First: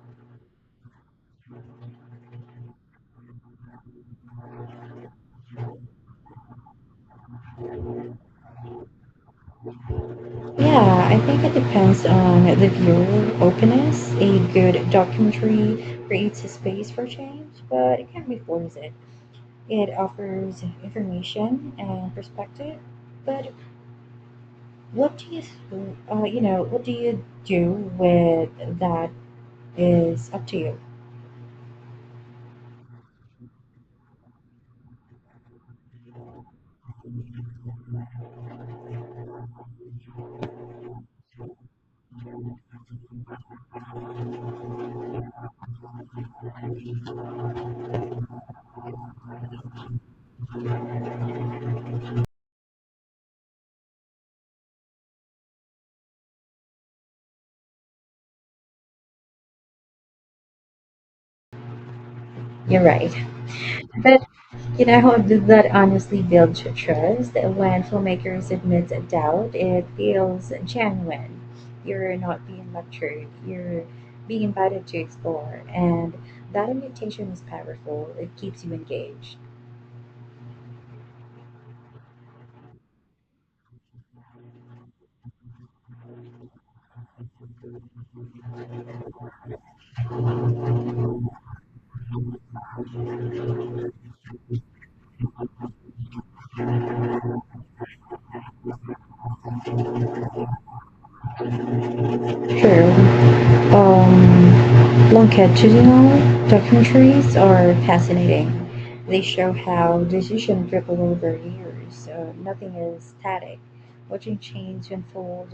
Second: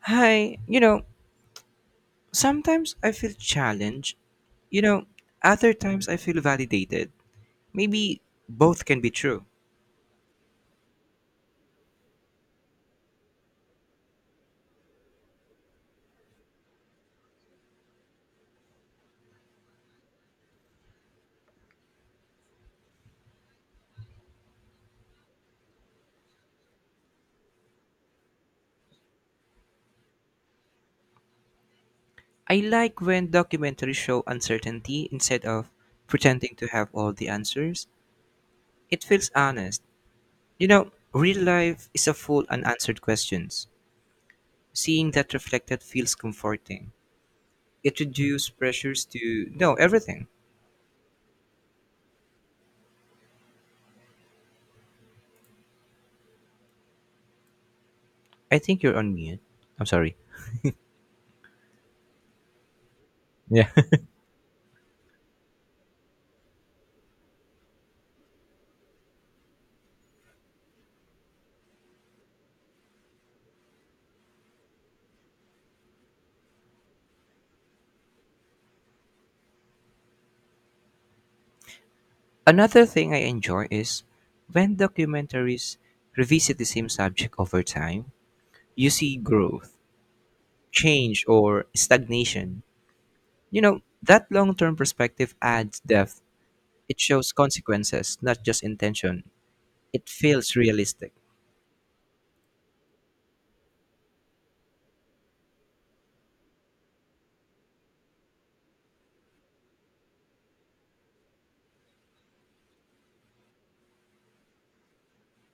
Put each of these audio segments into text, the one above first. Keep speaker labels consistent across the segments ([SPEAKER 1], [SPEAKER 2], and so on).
[SPEAKER 1] Hi, sometimes I feel challenged. You know, other times I feel validated. Maybe both can be true.
[SPEAKER 2] Yeah, I think it depends on the viewer openness. A good documentary creates a space for change, but it can be force. It offers information and perspective, but what do you, what do you do with that is up to you.
[SPEAKER 1] I like when documentaries show uncertainty instead of pretending to have all the answers. It feels honest. Real life is a full unanswered questions. Seeing that reflected feels comforting. It reduces pressures to know everything. I think you're on mute. I'm sorry.
[SPEAKER 2] You're right.
[SPEAKER 1] Yeah.
[SPEAKER 2] That honestly builds trust. When filmmakers admit a doubt, it feels genuine. You're not being lectured, you're being invited to explore. And that invitation is powerful, it keeps you engaged.
[SPEAKER 1] Another thing I enjoy is when documentaries revisit the same subject over time, you see growth, change, or stagnation. That long term perspective adds depth. It shows consequences, not just intention. It feels realistic.
[SPEAKER 2] True. Longitudinal documentaries are fascinating. They show how decisions ripple over years, so nothing is static. Watching change unfold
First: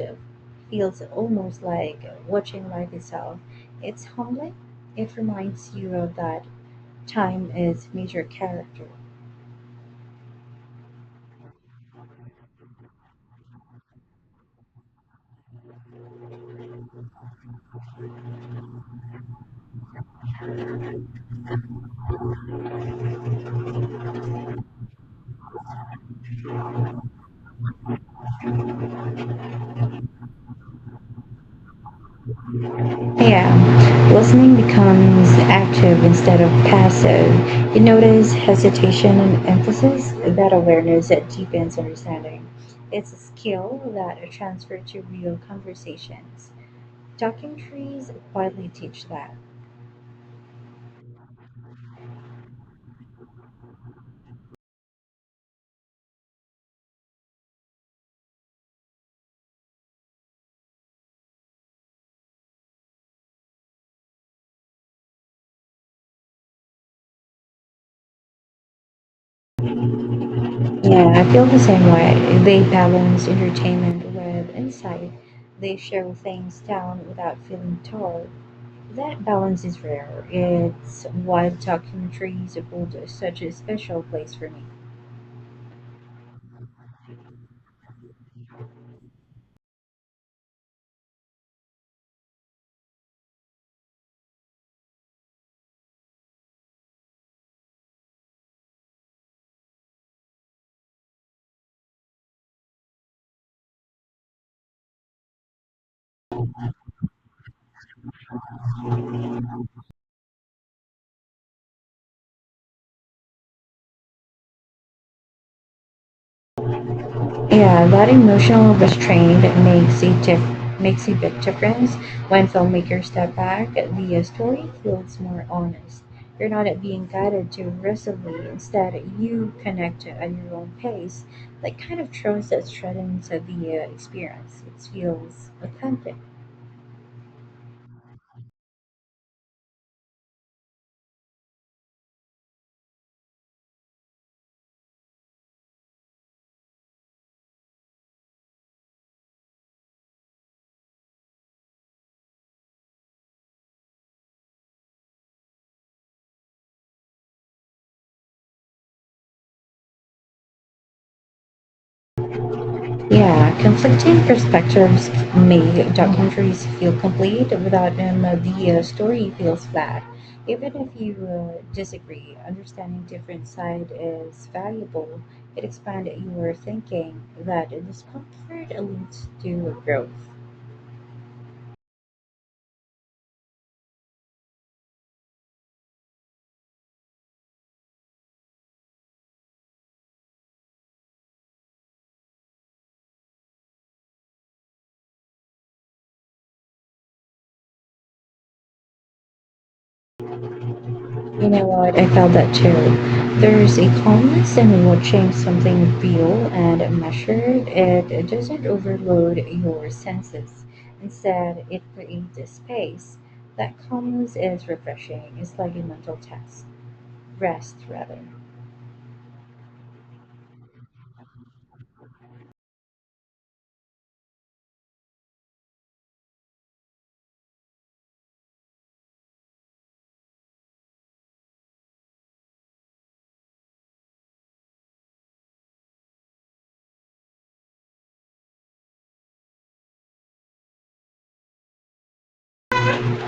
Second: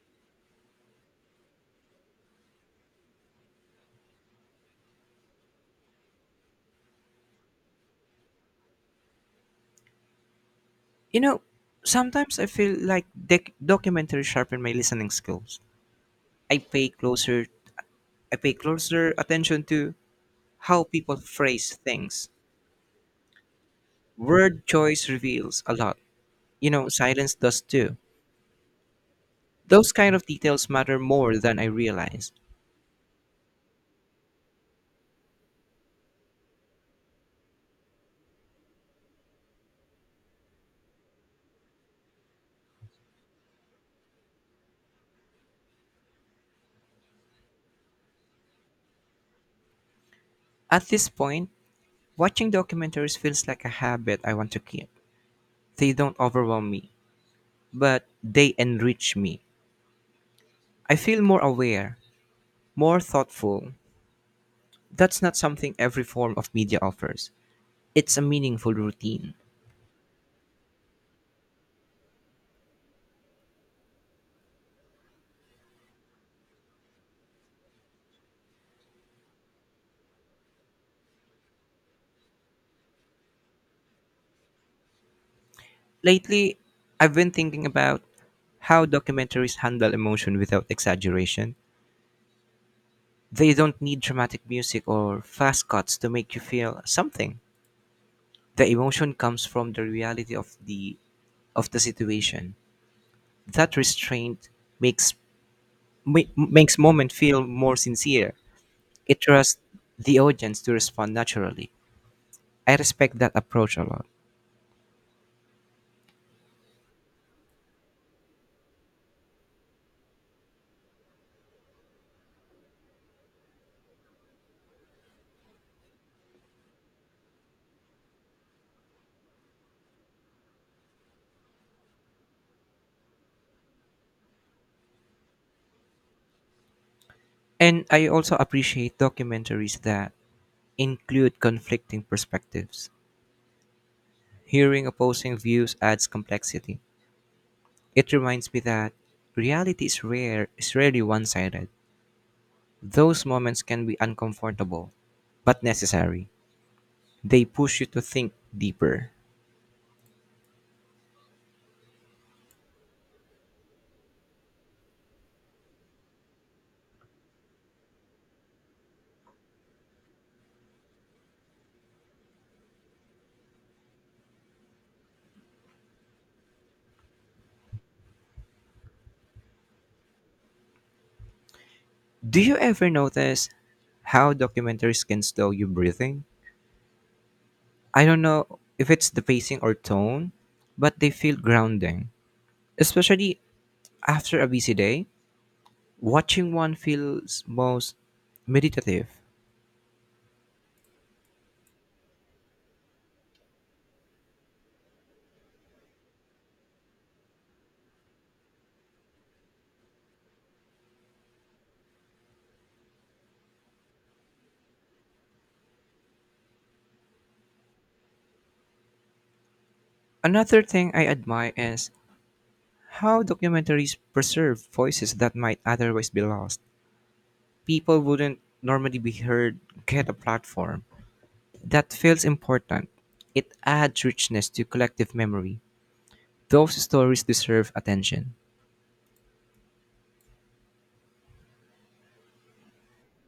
[SPEAKER 2] feels almost like watching life itself. It's humbling. It reminds you of that time is major character.
[SPEAKER 1] You know, sometimes I feel like documentaries sharpen my listening skills. I pay closer I pay closer attention to how people phrase things. Word choice reveals a lot. Silence does too. Those kind of details matter more than I realized.
[SPEAKER 2] Yeah, listening becomes active instead of passive. You notice hesitation and emphasis. That awareness that deepens understanding. It's a skill that transfers to real conversations. Talking trees quietly teach that.
[SPEAKER 1] At this point, watching documentaries feels like a habit I want to keep. They don't overwhelm me, but they enrich me. I feel more aware, more thoughtful. That's not something every form of media offers. It's a meaningful routine.
[SPEAKER 2] Yeah, I feel the same way. They balance entertainment with insight. They show things down without feeling tall. That balance is rare. It's why talking trees hold such a special place for me.
[SPEAKER 1] Lately, I've been thinking about how documentaries handle emotion without exaggeration. They don't need dramatic music or fast cuts to make you feel something. The emotion comes from the reality of the situation. That restraint makes makes moment feel more sincere. It trusts the audience to respond naturally. I respect that approach a lot.
[SPEAKER 2] Yeah, that emotional restraint makes a big difference when filmmakers step back. The story feels more honest. You're not being guided too aggressively. Instead, you connect at your own pace. That kind of trust that strengthens the experience. It feels authentic.
[SPEAKER 1] And I also appreciate documentaries that include conflicting perspectives. Hearing opposing views adds complexity. It reminds me that reality is rarely one-sided. Those moments can be uncomfortable, but necessary. They push you to think deeper.
[SPEAKER 2] Yeah, conflicting perspectives make documentaries feel complete. Without them, the story feels flat. Even if you disagree, understanding different side is valuable. It expands your thinking. That discomfort leads to growth.
[SPEAKER 1] Do you ever notice how documentaries can slow you breathing? I don't know if it's the pacing or tone, but they feel grounding. Especially after a busy day, watching one feels most meditative.
[SPEAKER 2] You know what? I felt that too. There's a calmness in watching something real and measured. It doesn't overload your senses. Instead, it creates a space. That calmness is refreshing. It's like a mental test. Rest, rather.
[SPEAKER 1] Another thing I admire is how documentaries preserve voices that might otherwise be lost. People wouldn't normally be heard get a platform. That feels important. It adds richness to collective memory. Those stories deserve attention.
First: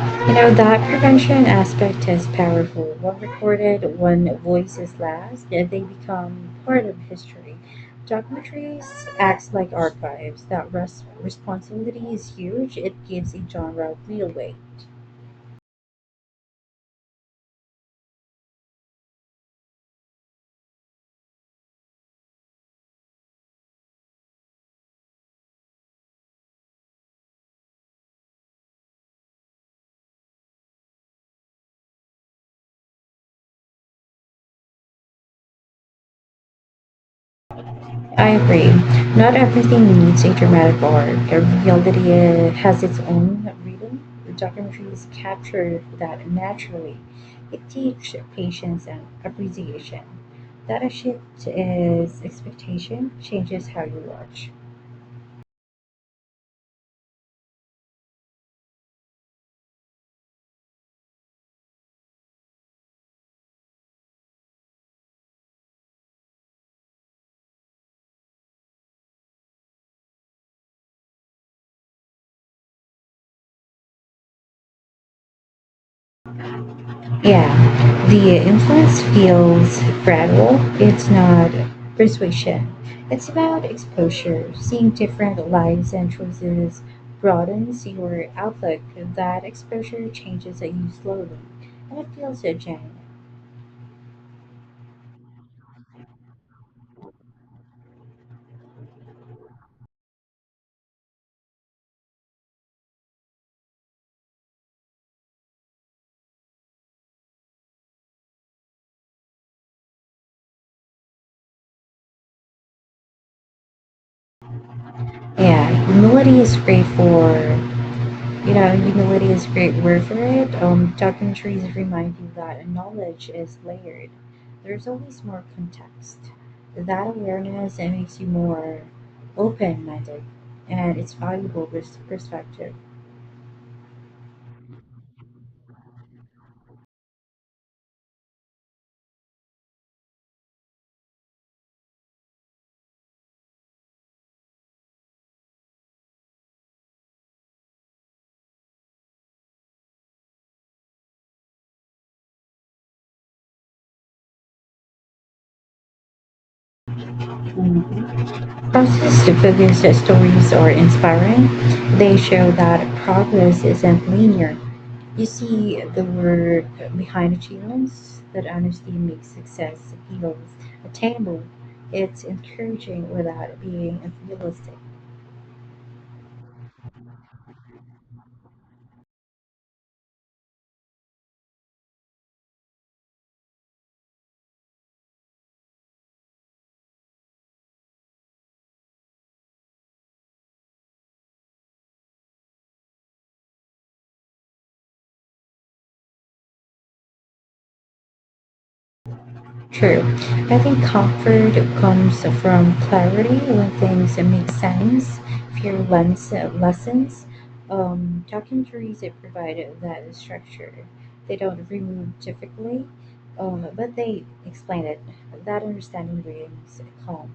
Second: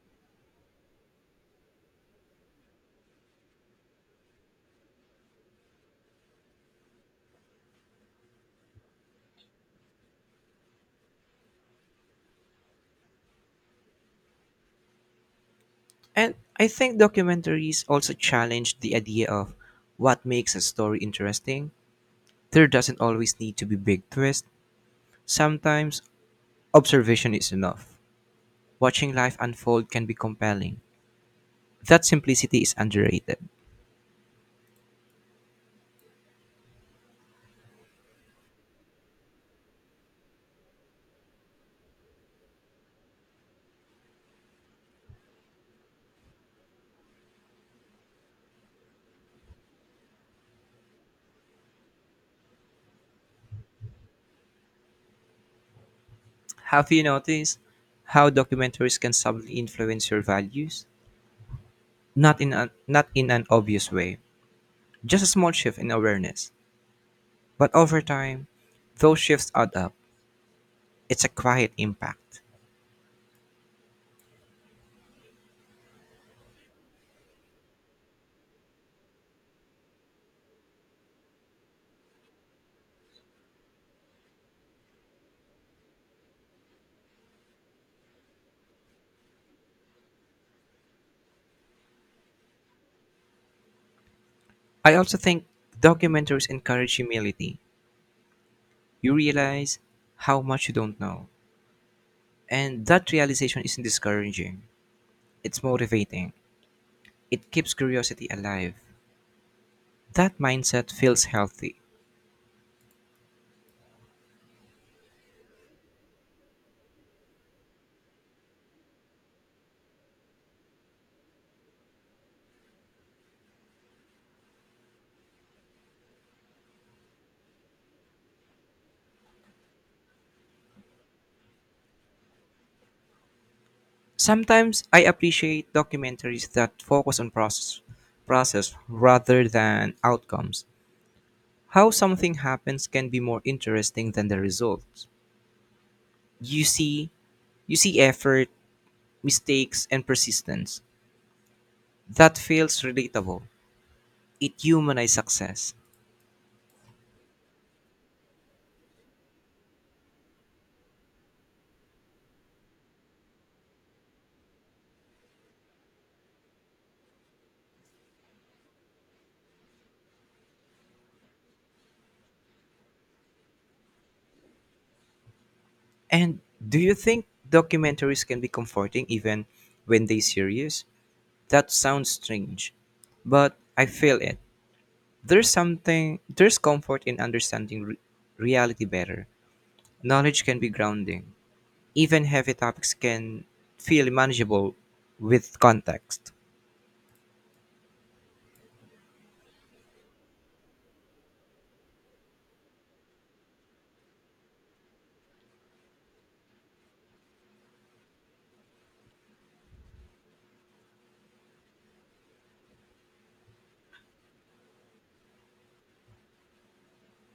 [SPEAKER 2] You know, that prevention aspect is powerful. One recorded, one voices last, and they become part of history. Documentaries acts like archives. Responsibility is huge. It gives a genre real weight.
[SPEAKER 1] And I think documentaries also challenge the idea of what makes a story interesting. There doesn't always need to be big twist. Sometimes observation is enough. Watching life unfold can be compelling. That simplicity is underrated.
[SPEAKER 2] I agree. Not everything needs a dramatic arc. Every reality has its own rhythm. Documentaries capture that naturally. It teaches patience and appreciation. That a shift is expectation changes how you watch.
[SPEAKER 1] Have you noticed how documentaries can subtly influence your values? Not in an obvious way. Just a small shift in awareness. But over time, those shifts add up. It's a quiet impact.
[SPEAKER 2] Yeah, the influence feels gradual. It's not persuasion. It's about exposure. Seeing different lives and choices broadens your outlook. That exposure changes you slowly, and it feels genuine.
[SPEAKER 1] I also think documentaries encourage humility. You realize how much you don't know. And that realization isn't discouraging, it's motivating. It keeps curiosity alive. That mindset feels healthy.
[SPEAKER 2] Yeah, humility is great for You know, humility is a great word for it. Talking trees remind you that knowledge is layered. There's always more context. That awareness it makes you more open-minded, and it's valuable perspective.
[SPEAKER 1] Sometimes I appreciate documentaries that focus on process rather than outcomes. How something happens can be more interesting than the results. You see, you see, effort, mistakes, and persistence. That feels relatable. It humanizes success.
[SPEAKER 2] Process to figures that stories are inspiring. They show that progress isn't linear. You see the word behind achievements that honestly makes success feels attainable. It's encouraging without being unrealistic.
[SPEAKER 1] And do you think documentaries can be comforting even when they serious? That sounds strange, but I feel it. There's comfort in understanding reality better. Knowledge can be grounding. Even heavy topics can feel manageable with context.
[SPEAKER 2] True. I think comfort comes from clarity when things make sense, fewer lens, lessons. Documentaries that provide that structure. They don't remove difficulty, but they explain it. That understanding brings calm.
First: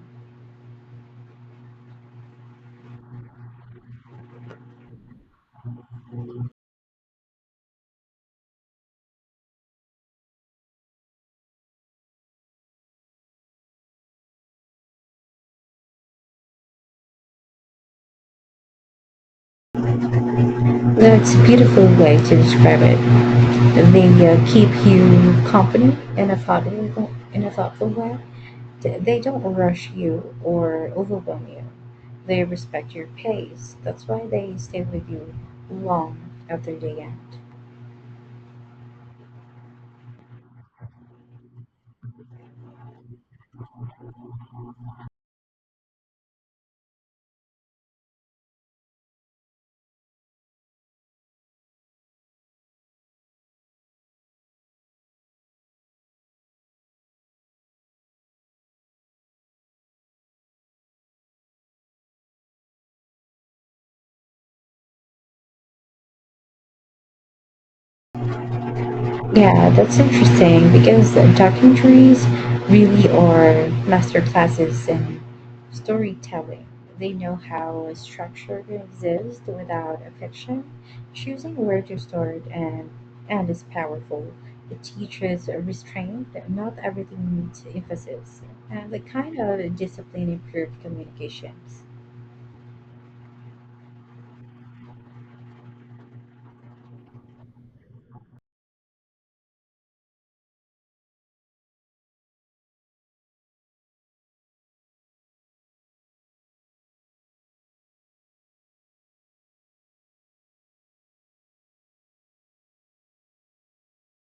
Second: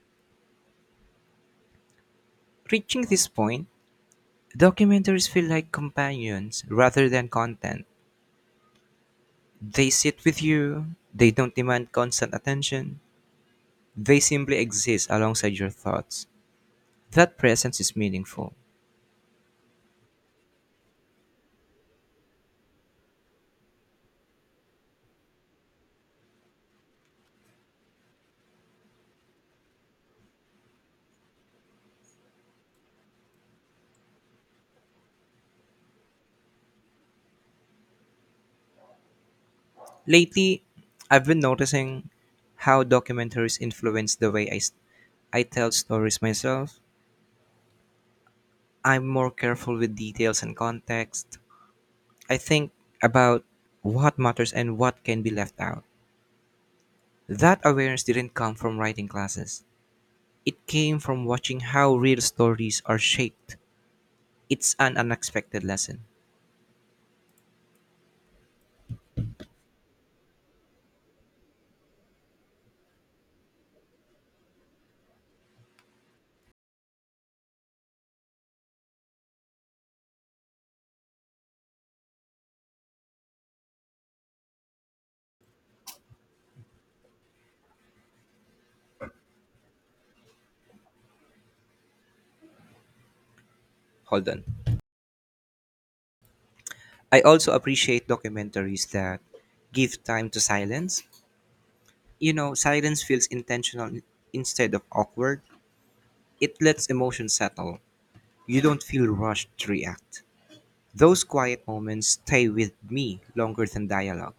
[SPEAKER 1] Reaching this point, documentaries feel like companions rather than content. They sit with you, they don't demand constant attention. They simply exist alongside your thoughts. That presence is meaningful.
[SPEAKER 2] That's a beautiful way to describe it. They keep you company in a thoughtful way. They don't rush you or overwhelm you. They respect your pace. That's why they stay with you long after the end.
[SPEAKER 1] Lately, I've been noticing how documentaries influence the way I tell stories myself. I'm more careful with details and context. I think about what matters and what can be left out. That awareness didn't come from writing classes. It came from watching how real stories are shaped. It's an unexpected lesson.
[SPEAKER 2] Yeah, that's interesting because documentaries really are masterclasses in storytelling. They know how a structure exists without a fiction. Choosing where to start and is powerful. It teaches restraint. Not everything needs emphasis, and the kind of discipline improved communications.
[SPEAKER 1] Hold on. I also appreciate documentaries that give time to silence. Silence feels intentional instead of awkward. It lets emotion settle. You don't feel rushed to react. Those quiet moments stay with me longer than dialogue.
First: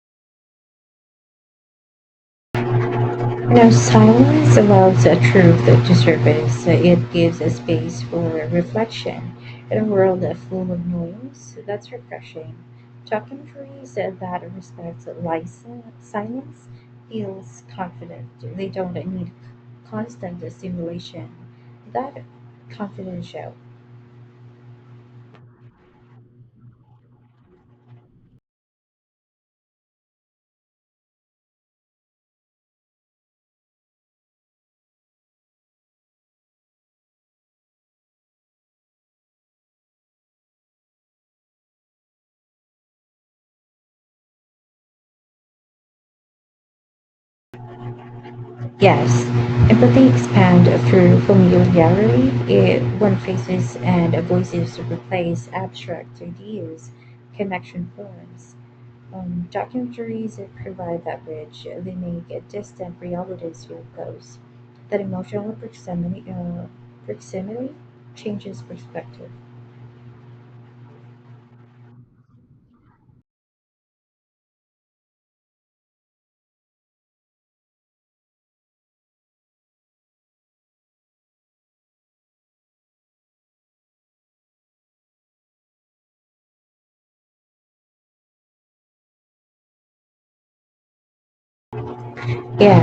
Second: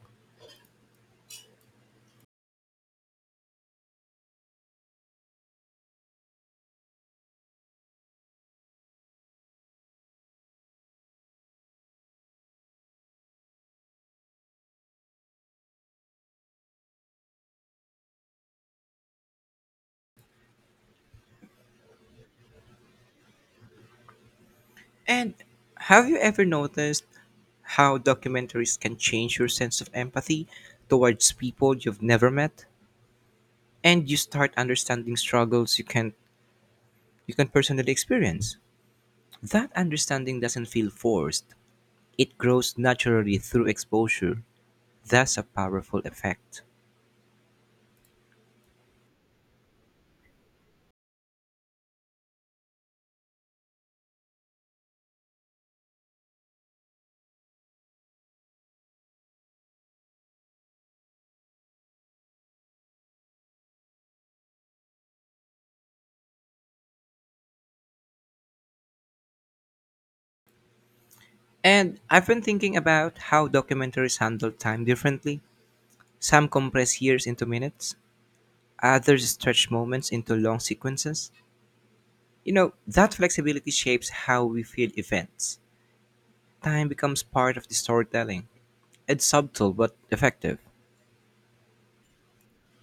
[SPEAKER 2] Now, silence allows a truth to surface. It gives a space for reflection in a world full of noise. That's refreshing. Talking trees that respect license, silence feels confident. They don't need constant stimulation. That confidence shows.
[SPEAKER 1] And have you ever noticed how documentaries can change your sense of empathy towards people you've never met, and you start understanding struggles you can personally experience. That understanding doesn't feel forced. It grows naturally through exposure. That's a powerful effect.
[SPEAKER 2] Yes, empathy expands through familiarity. It, when faces and voices replace abstract ideas, connection forms. Documentaries provide that bridge. They make distant realities feel close. That emotional proximity changes perspective.
[SPEAKER 1] And I've been thinking about how documentaries handle time differently. Some compress years into minutes, others stretch moments into long sequences. That flexibility shapes how we feel events. Time becomes part of the storytelling. It's subtle but effective.
[SPEAKER 2] Yeah,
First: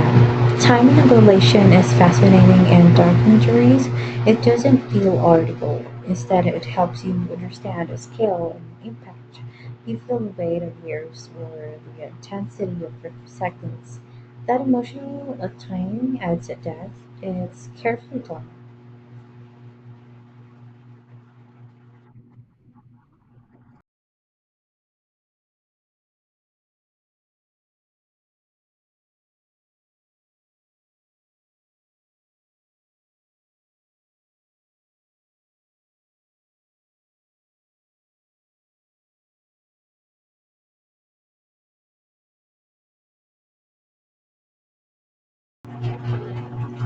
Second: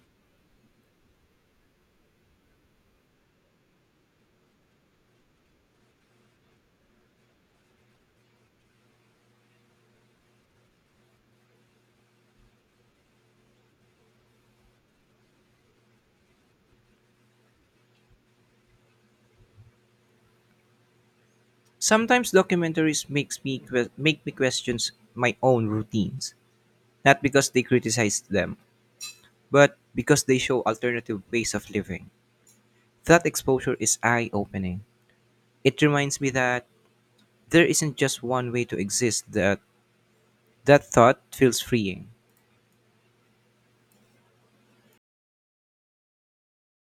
[SPEAKER 2] time dilation is fascinating in documentaries. It doesn't feel audible. Instead, it helps you understand the scale and impact. You feel the weight of years or the intensity of seconds. That emotional timing adds a depth. It's carefully done.
[SPEAKER 1] Sometimes documentaries make me question my own routines, not because they criticize them, but because they show alternative ways of living. That exposure is eye opening. It reminds me that there isn't just one way to exist, that thought feels freeing.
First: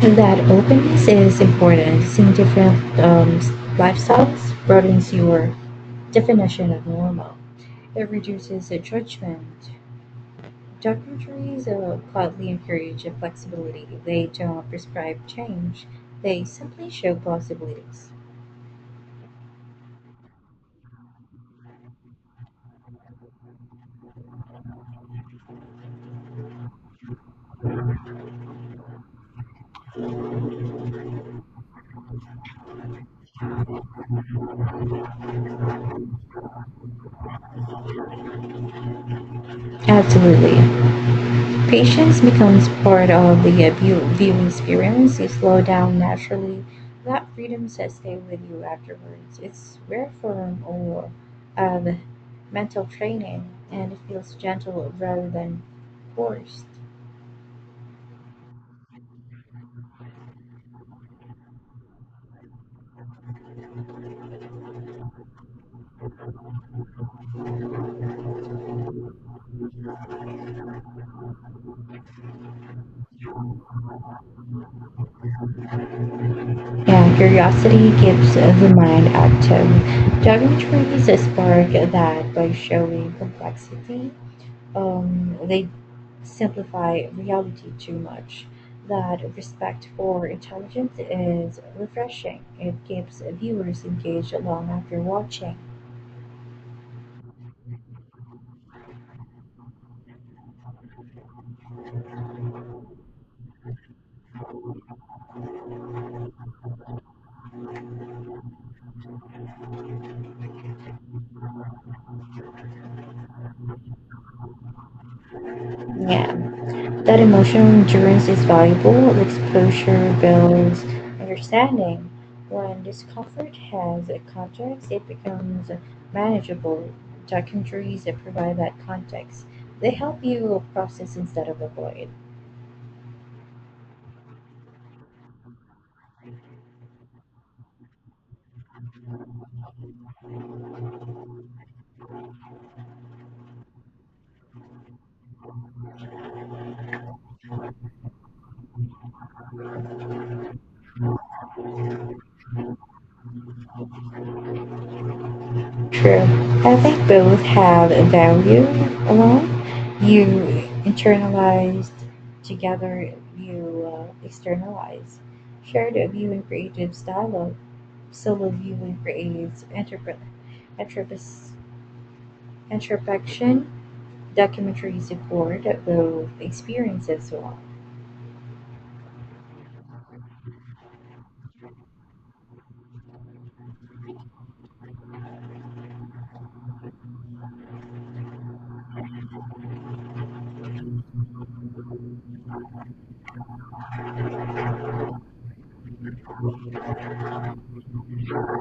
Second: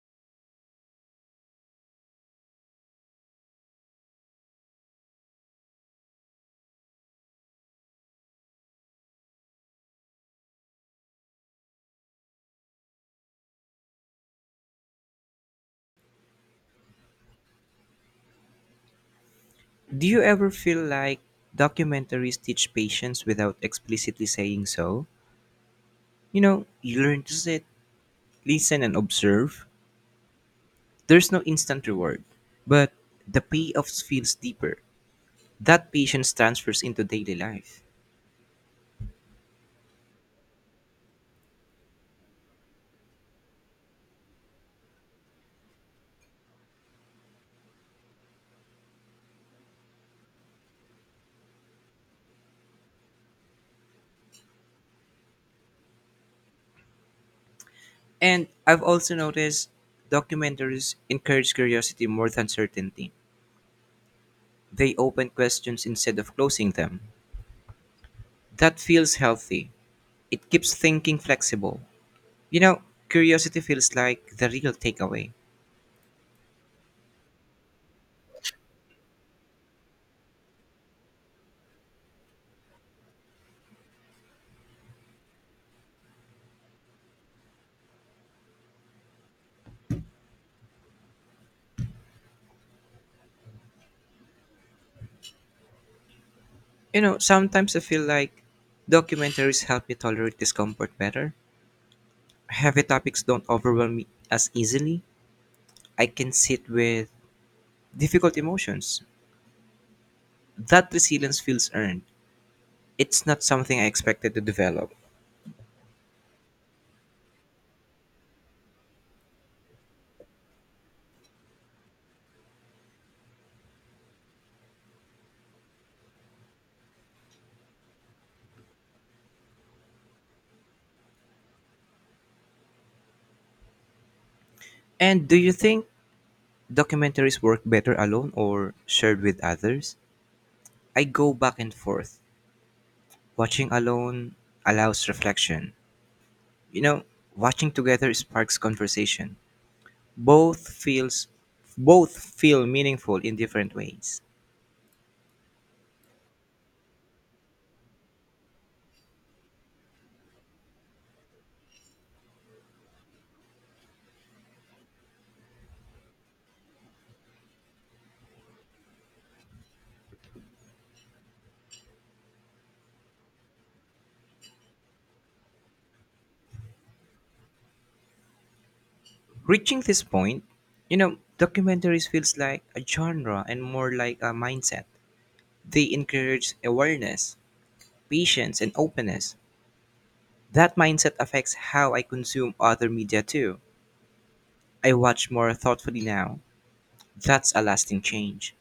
[SPEAKER 2] And that openness is important. Seeing different lifestyles broadens your definition of normal. It reduces the judgment. Documentaries quietly encourage flexibility. They don't prescribe change, they simply show possibilities.
[SPEAKER 1] Do you ever feel like documentaries teach patience without explicitly saying so? You learn to sit, listen, and observe. There's no instant reward, but the payoff feels deeper. That patience transfers into daily life.
[SPEAKER 2] Absolutely. Patience becomes part of the viewing experience. You slow down naturally. That freedom sets stay with you afterwards. It's rare form or of mental training, and it feels gentle rather than forced.
[SPEAKER 1] And I've also noticed documentaries encourage curiosity more than certainty. They open questions instead of closing them. That feels healthy. It keeps thinking flexible. You know, curiosity feels like the real takeaway.
[SPEAKER 2] Yeah, curiosity keeps the mind active. Geometry is spark that, by showing complexity, they simplify reality too much. That respect for intelligence is refreshing. It keeps viewers engaged long after watching.
[SPEAKER 1] Sometimes I feel like documentaries help me tolerate discomfort better. Heavy topics don't overwhelm me as easily. I can sit with difficult emotions. That resilience feels earned. It's not something I expected to develop.
[SPEAKER 2] Yeah. That emotional endurance is valuable. Exposure builds understanding. When discomfort has a context, it becomes manageable. Documentaries that provide that context, they help you process instead of avoid.
[SPEAKER 1] And do you think documentaries work better alone or shared with others? I go back and forth. Watching alone allows reflection. You know, watching together sparks conversation. Both feels both feel meaningful in different ways.
[SPEAKER 2] True. I think both have a value alone. You internalized, together you externalize. Shared viewing creates dialogue. Solo viewing creates introspection. Documentaries record both experiences well.
[SPEAKER 1] Reaching this point, documentaries feels like a genre and more like a mindset. They encourage awareness, patience, and openness. That mindset affects how I consume other media too. I watch more thoughtfully now. That's a lasting change.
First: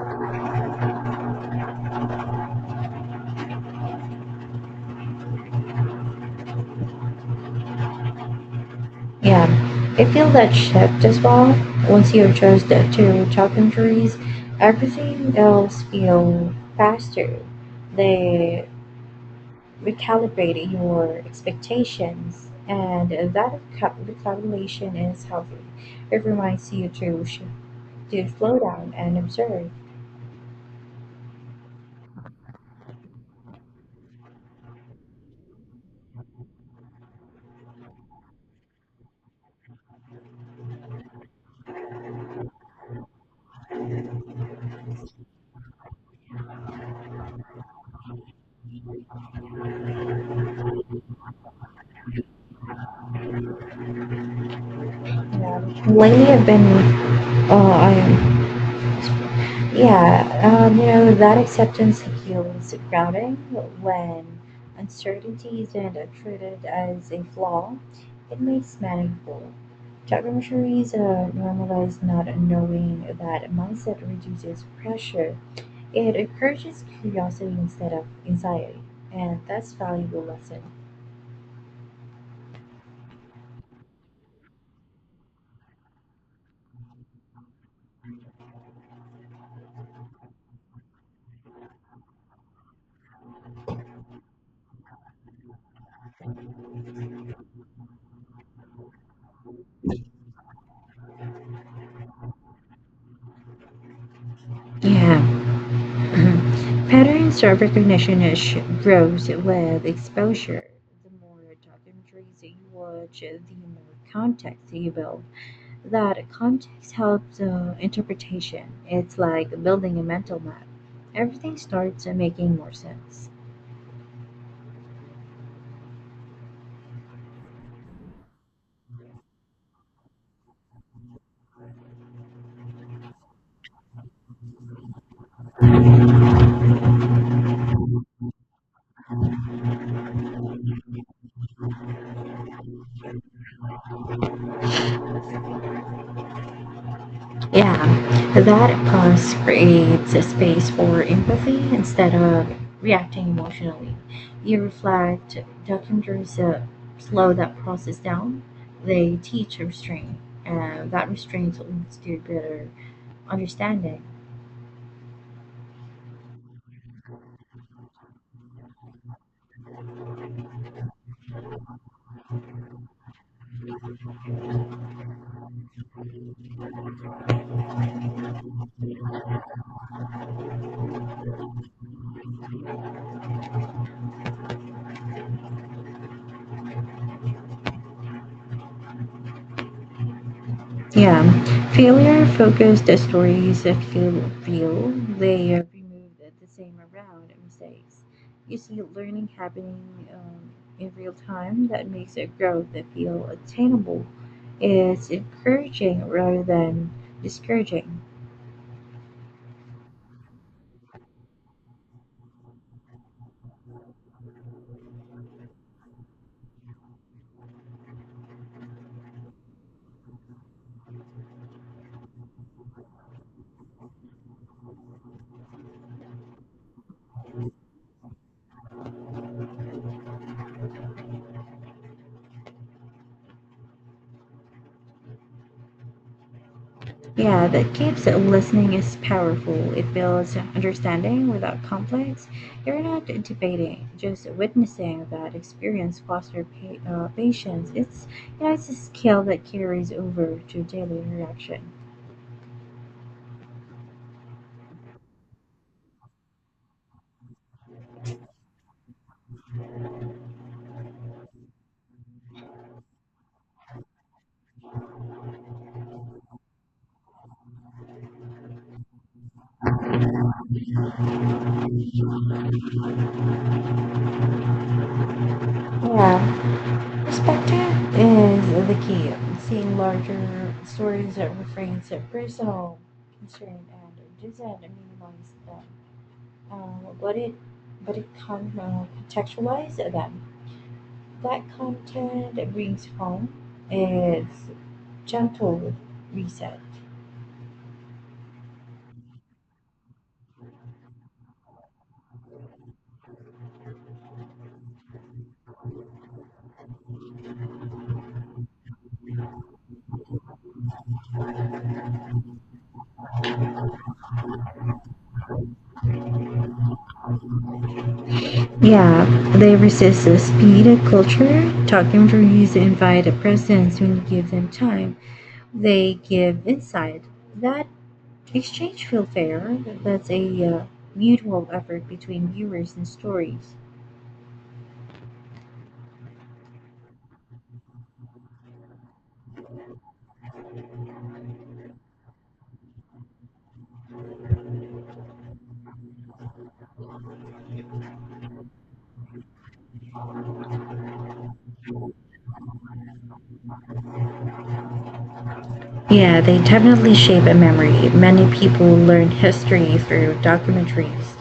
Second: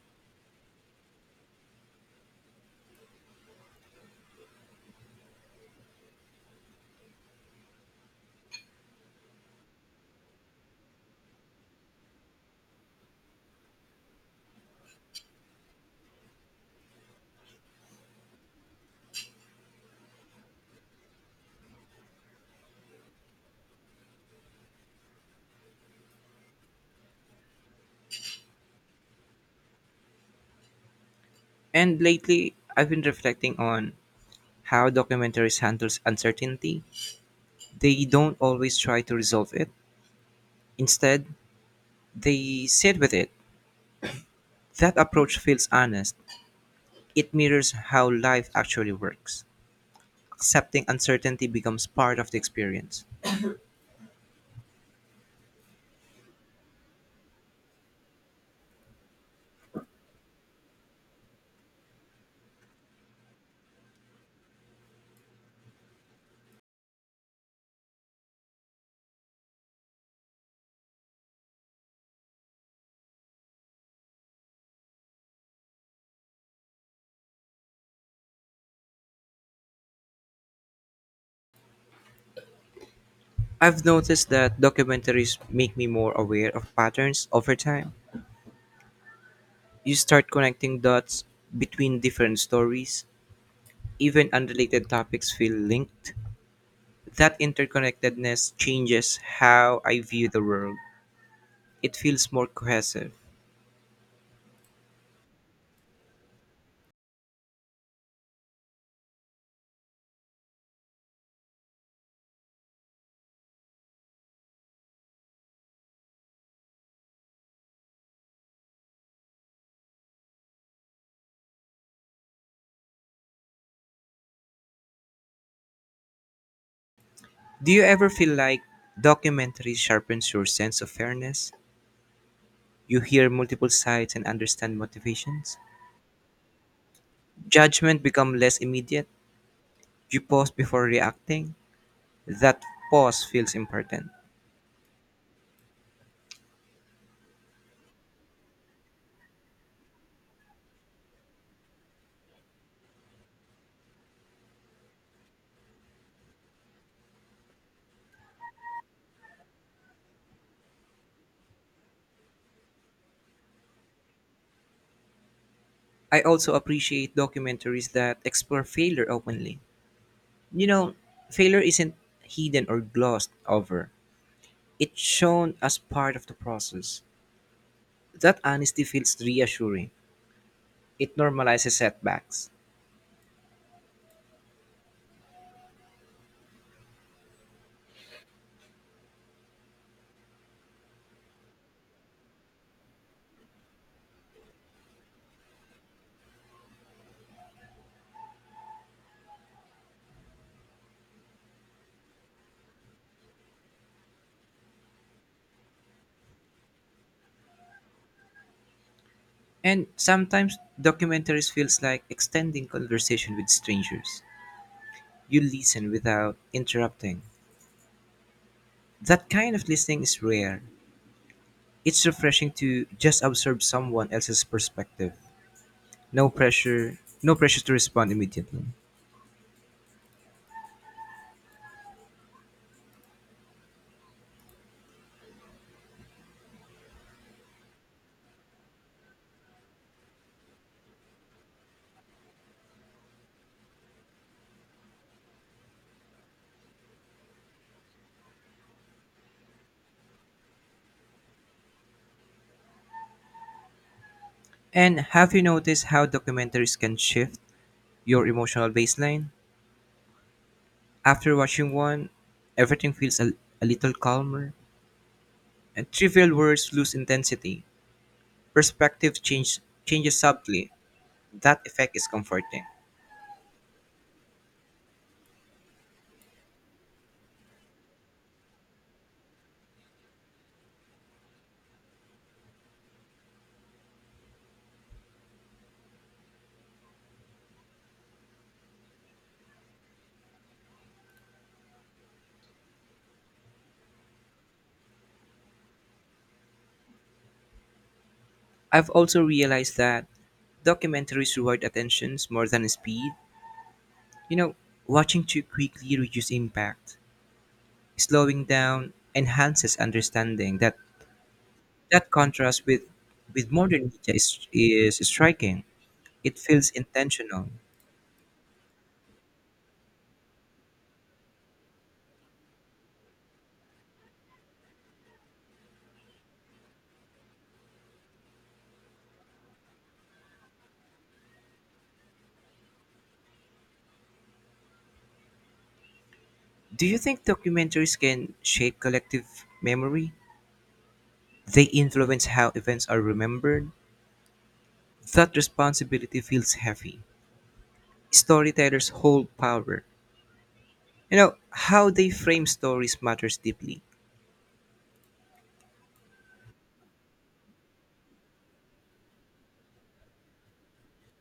[SPEAKER 2] Yeah, I feel that shift as well. Once you adjust to top injuries, everything else feels faster. They recalibrate your expectations, and that recalibration is healthy. It reminds you to slow down and observe.
[SPEAKER 1] And lately, I've been reflecting on how documentaries handles uncertainty. They don't always try to resolve it. Instead, they sit with it. That approach feels honest. It mirrors how life actually works. Accepting uncertainty becomes part of the experience.
[SPEAKER 2] Yeah. Lately, I've been I am Yeah, You know, that acceptance feels grounding when uncertainty isn't treated as a flaw. It makes manageable. Documentaries normalize not knowing that mindset reduces pressure. It encourages curiosity instead of anxiety, and that's valuable lesson.
[SPEAKER 1] I've noticed that documentaries make me more aware of patterns over time. You start connecting dots between different stories. Even unrelated topics feel linked. That interconnectedness changes how I view the world. It feels more cohesive.
[SPEAKER 2] Yeah. Mhm. Patterns of recognition grows with exposure. The more documentaries you watch, the more context you build. That context helps interpretation. It's like building a mental map. Everything starts making more sense.
[SPEAKER 1] Do you ever feel like documentary sharpens your sense of fairness? You hear multiple sides and understand motivations. Judgment become less immediate. You pause before reacting. That pause feels important.
[SPEAKER 2] Yeah, that pause creates a space for empathy instead of reacting emotionally. You reflect, documentaries slow that process down, they teach restraint, and that restraint leads to better understanding.
[SPEAKER 1] I also appreciate documentaries that explore failure openly. You know, failure isn't hidden or glossed over. It's shown as part of the process. That honesty feels reassuring. It normalizes setbacks.
[SPEAKER 2] Yeah, failure focused the stories that feel real. They remove the same around mistakes. You see learning happening um, in real time that makes a growth that feel attainable. It's encouraging rather than discouraging.
[SPEAKER 1] And sometimes documentaries feels like extending conversation with strangers. You listen without interrupting. That kind of listening is rare. It's refreshing to just observe someone else's perspective. No pressure to respond immediately.
[SPEAKER 2] Yeah, that keeps listening is powerful. It builds understanding without conflicts. You're not debating, just witnessing that experience foster patience. It's it's a skill that carries over to daily interaction.
[SPEAKER 1] And have you noticed how documentaries can shift your emotional baseline? After watching one, everything feels a little calmer, and trivial words lose intensity. Perspective changes subtly. That effect is comforting.
[SPEAKER 2] Yeah, perspective is the key. Seeing larger stories that refrains at personal concern and doesn't minimize them. Uh, but it but it can contextualize them. That content that brings home is gentle reset.
[SPEAKER 1] I've also realized that documentaries reward attentions more than speed. You know, watching too quickly reduces impact. Slowing down enhances understanding. That contrast with modern media is striking. It feels intentional.
[SPEAKER 2] Yeah, they resist the speed of culture. Talking reviews invite a presence when you give them time. They give insight. That exchange feel fair. That's a mutual effort between viewers and stories.
[SPEAKER 1] Do you think documentaries can shape collective memory? They influence how events are remembered. That responsibility feels heavy. Storytellers hold power. How they frame stories matters deeply.
[SPEAKER 2] Yeah, they definitely shape a memory. Many people learn history through documentaries.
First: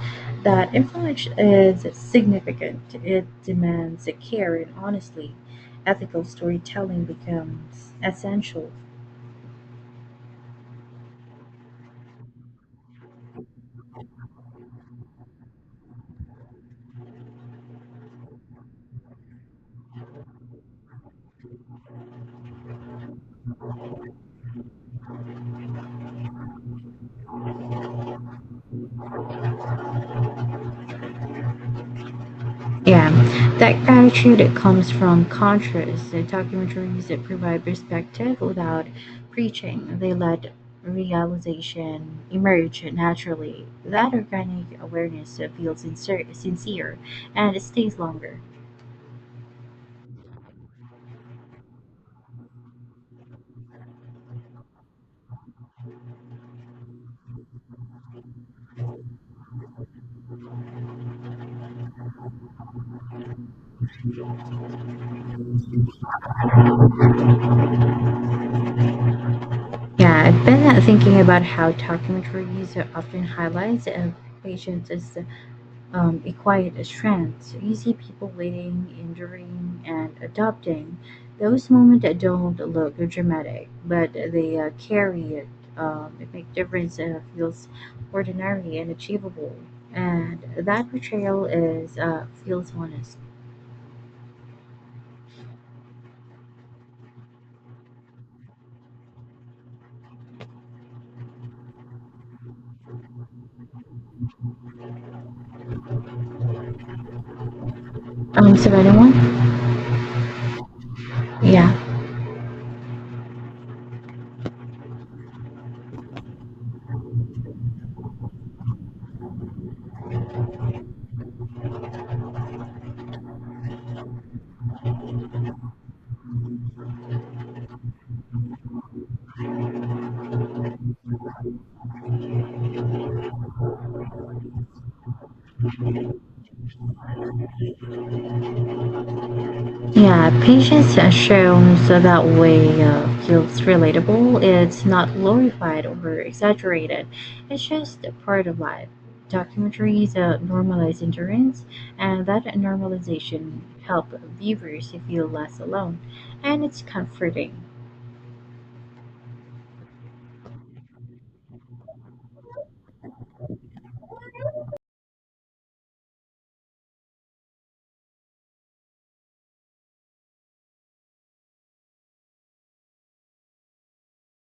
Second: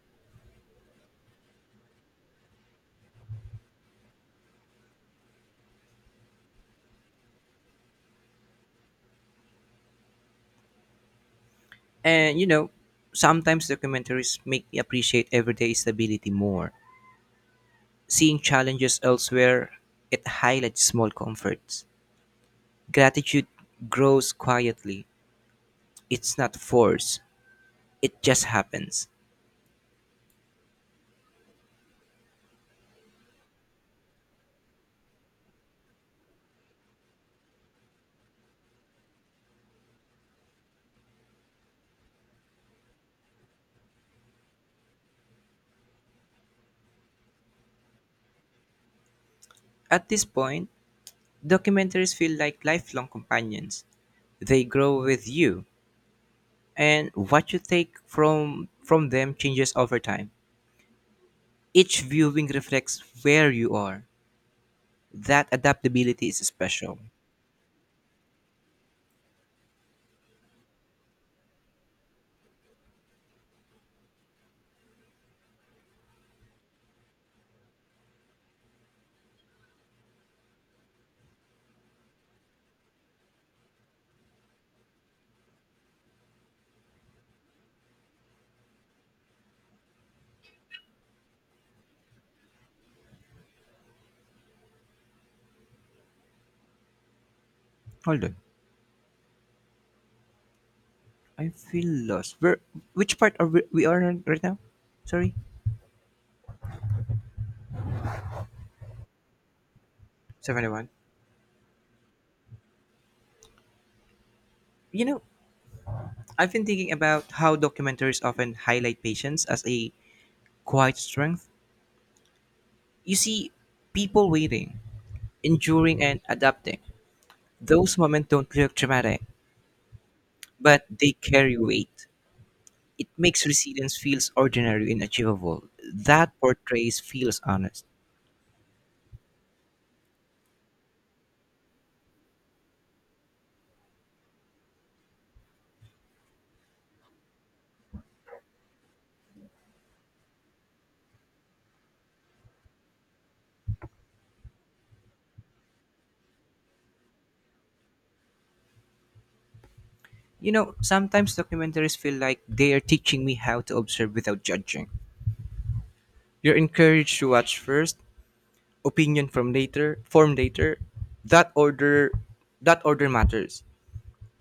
[SPEAKER 2] That influence is significant. It demands care and honesty. Ethical storytelling becomes essential.
[SPEAKER 1] And sometimes documentaries make me appreciate everyday stability more. Seeing challenges elsewhere, it highlights small comforts. Gratitude grows quietly. It's not forced, it just happens.
[SPEAKER 2] Yeah, that attitude it comes from contrast. The documentaries that provide perspective without preaching. They let realization emerge naturally. That organic awareness that feels sincere, and it stays longer.
[SPEAKER 1] At this point, documentaries feel like lifelong companions. They grow with you, and what you take from them changes over time. Each viewing reflects where you are. That adaptability is special.
[SPEAKER 2] Yeah, I've been thinking about how documentaries often highlights of patients as acquired a strength. So you see people waiting, enduring, and adopting. Those moments that don't look dramatic, but they carry it. It makes difference feels ordinary and achievable, and that portrayal is feels honest.
[SPEAKER 1] Hold on. I feel lost. Where? Which part we are on right now? Sorry,
[SPEAKER 2] So anyone?
[SPEAKER 1] 71.
[SPEAKER 2] Yeah.
[SPEAKER 1] You know, I've been thinking about how documentaries often highlight patience as a quiet strength. You see, people waiting, enduring, and adapting. Those moments don't look dramatic, but they carry weight. It makes resilience feels ordinary and achievable. That portrays feels honest.
[SPEAKER 2] Yeah, patience shown so that way feels relatable. It's not glorified or exaggerated. It's just a part of life. Documentaries normalize endurance, and that normalization help viewers feel less alone, and it's comforting.
[SPEAKER 1] Sometimes documentaries feel like they are teaching me how to observe without judging. You're encouraged to watch first, opinion from later formed later. That order that order matters.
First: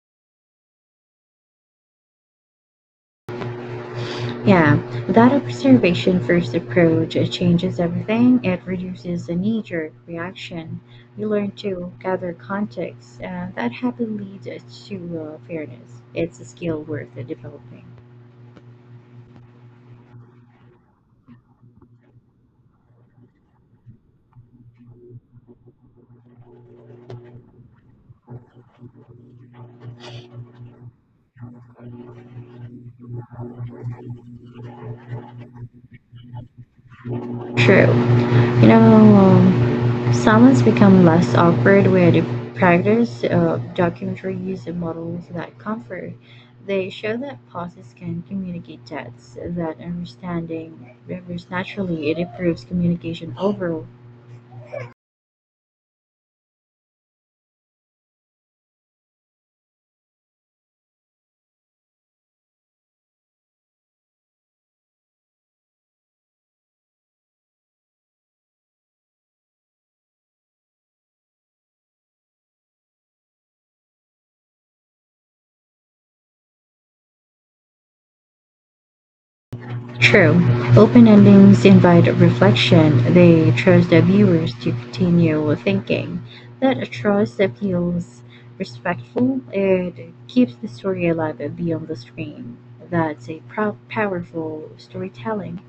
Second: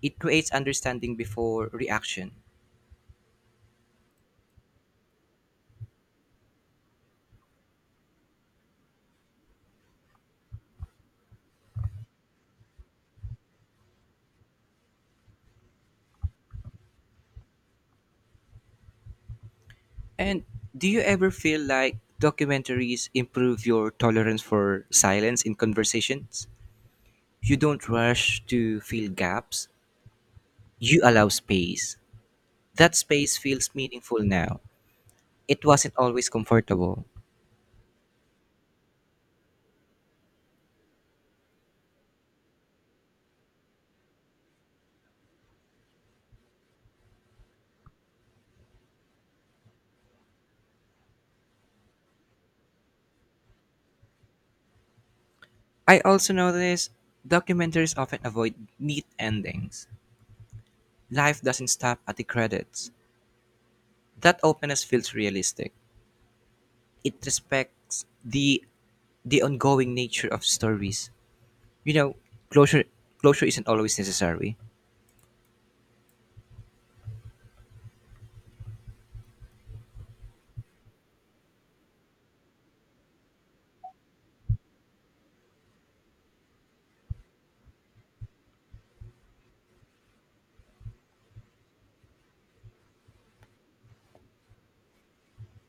[SPEAKER 1] It creates understanding before reaction.
[SPEAKER 2] Yeah, without a preservation-first approach, it changes everything. It reduces the knee-jerk reaction. You learn to gather context that happily leads to fairness. It's a skill worth developing.
[SPEAKER 1] And do you ever feel like documentaries improve your tolerance for silence in conversations? You don't rush to fill gaps. You allow space. That space feels meaningful now. It wasn't always comfortable.
[SPEAKER 2] True. You know, um, someone's become less awkward with practice documentaries and models that comfort. They show that pauses can communicate depths, that understanding rivers naturally. It improves communication overall.
[SPEAKER 1] I also notice documentaries often avoid neat endings. Life doesn't stop at the credits. That openness feels realistic. It respects the ongoing nature of stories. You know, closure closure isn't always necessary.
[SPEAKER 2] True, open endings invite reflection. They trust the viewers to continue thinking. That trust feels respectful. It keeps the story alive beyond the screen. That's a powerful storytelling.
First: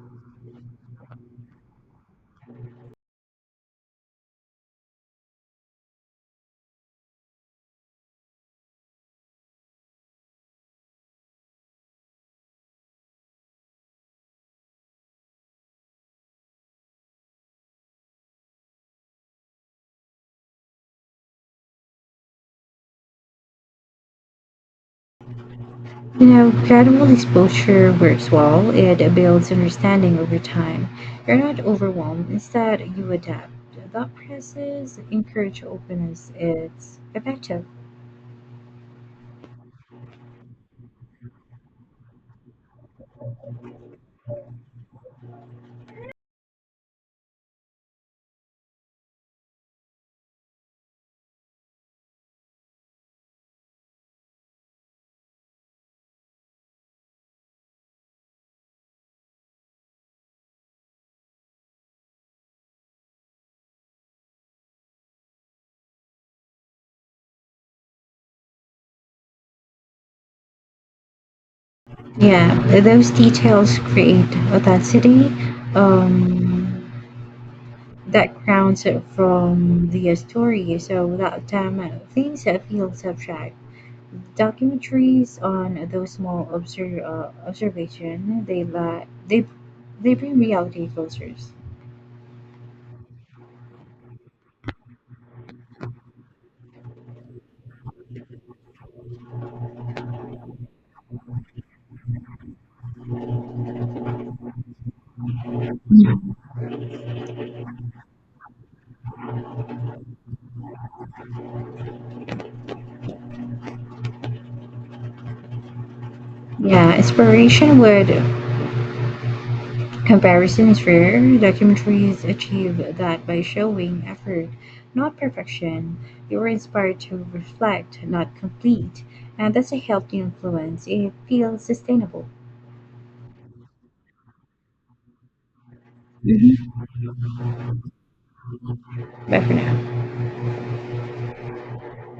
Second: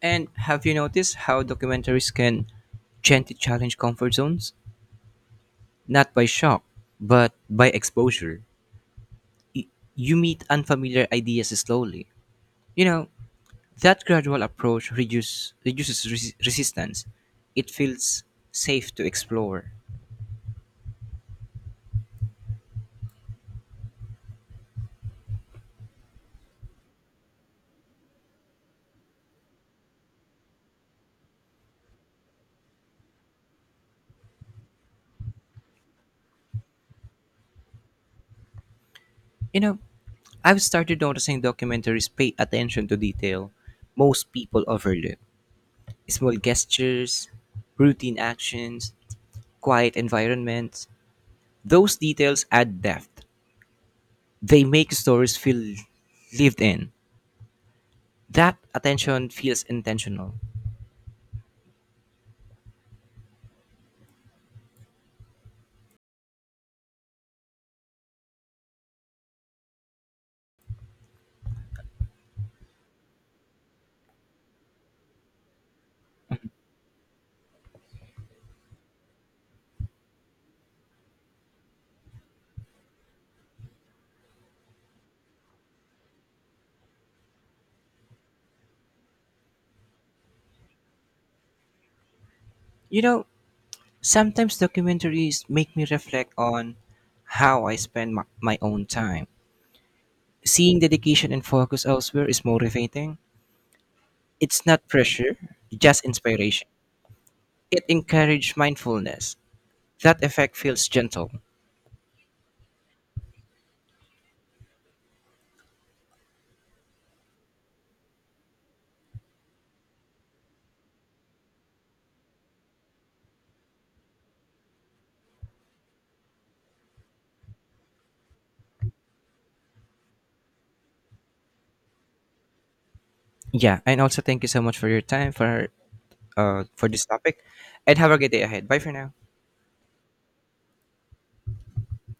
[SPEAKER 1] And have you noticed how documentaries can gently challenge comfort zones? Not by shock, but by exposure. Y- You meet unfamiliar ideas slowly. You know, that gradual approach reduces resistance. It feels safe to explore.
[SPEAKER 2] You know, gradual exposure works well. It builds understanding over time. You're not overwhelmed. Instead, you adapt. That process encourages openness. It's effective.
[SPEAKER 1] You know, I've started noticing documentaries pay attention to detail most people overlook. Small gestures, routine actions, quiet environments. Those details add depth. They make stories feel lived in. That attention feels intentional.
[SPEAKER 2] Yeah, those details create authenticity um, that grounds it from the story. So without them, things that feel subject. Documentaries on those small observation they they bring reality closer.
[SPEAKER 1] You know, sometimes documentaries make me reflect on how I spend my own time. Seeing dedication and focus elsewhere is motivating. It's not pressure, just inspiration. It encouraged mindfulness. That effect feels gentle.
[SPEAKER 2] Yeah, inspiration would Comparison is rare, documentaries achieve that by showing effort, not perfection. You are inspired to reflect, not complete, and that's a healthy influence. It feels sustainable.
[SPEAKER 1] Yeah, and also thank you so much for your time for uh,
[SPEAKER 2] Mhm.
[SPEAKER 1] for this topic, and have a good day ahead. Bye for now.
[SPEAKER 2] Bye for now.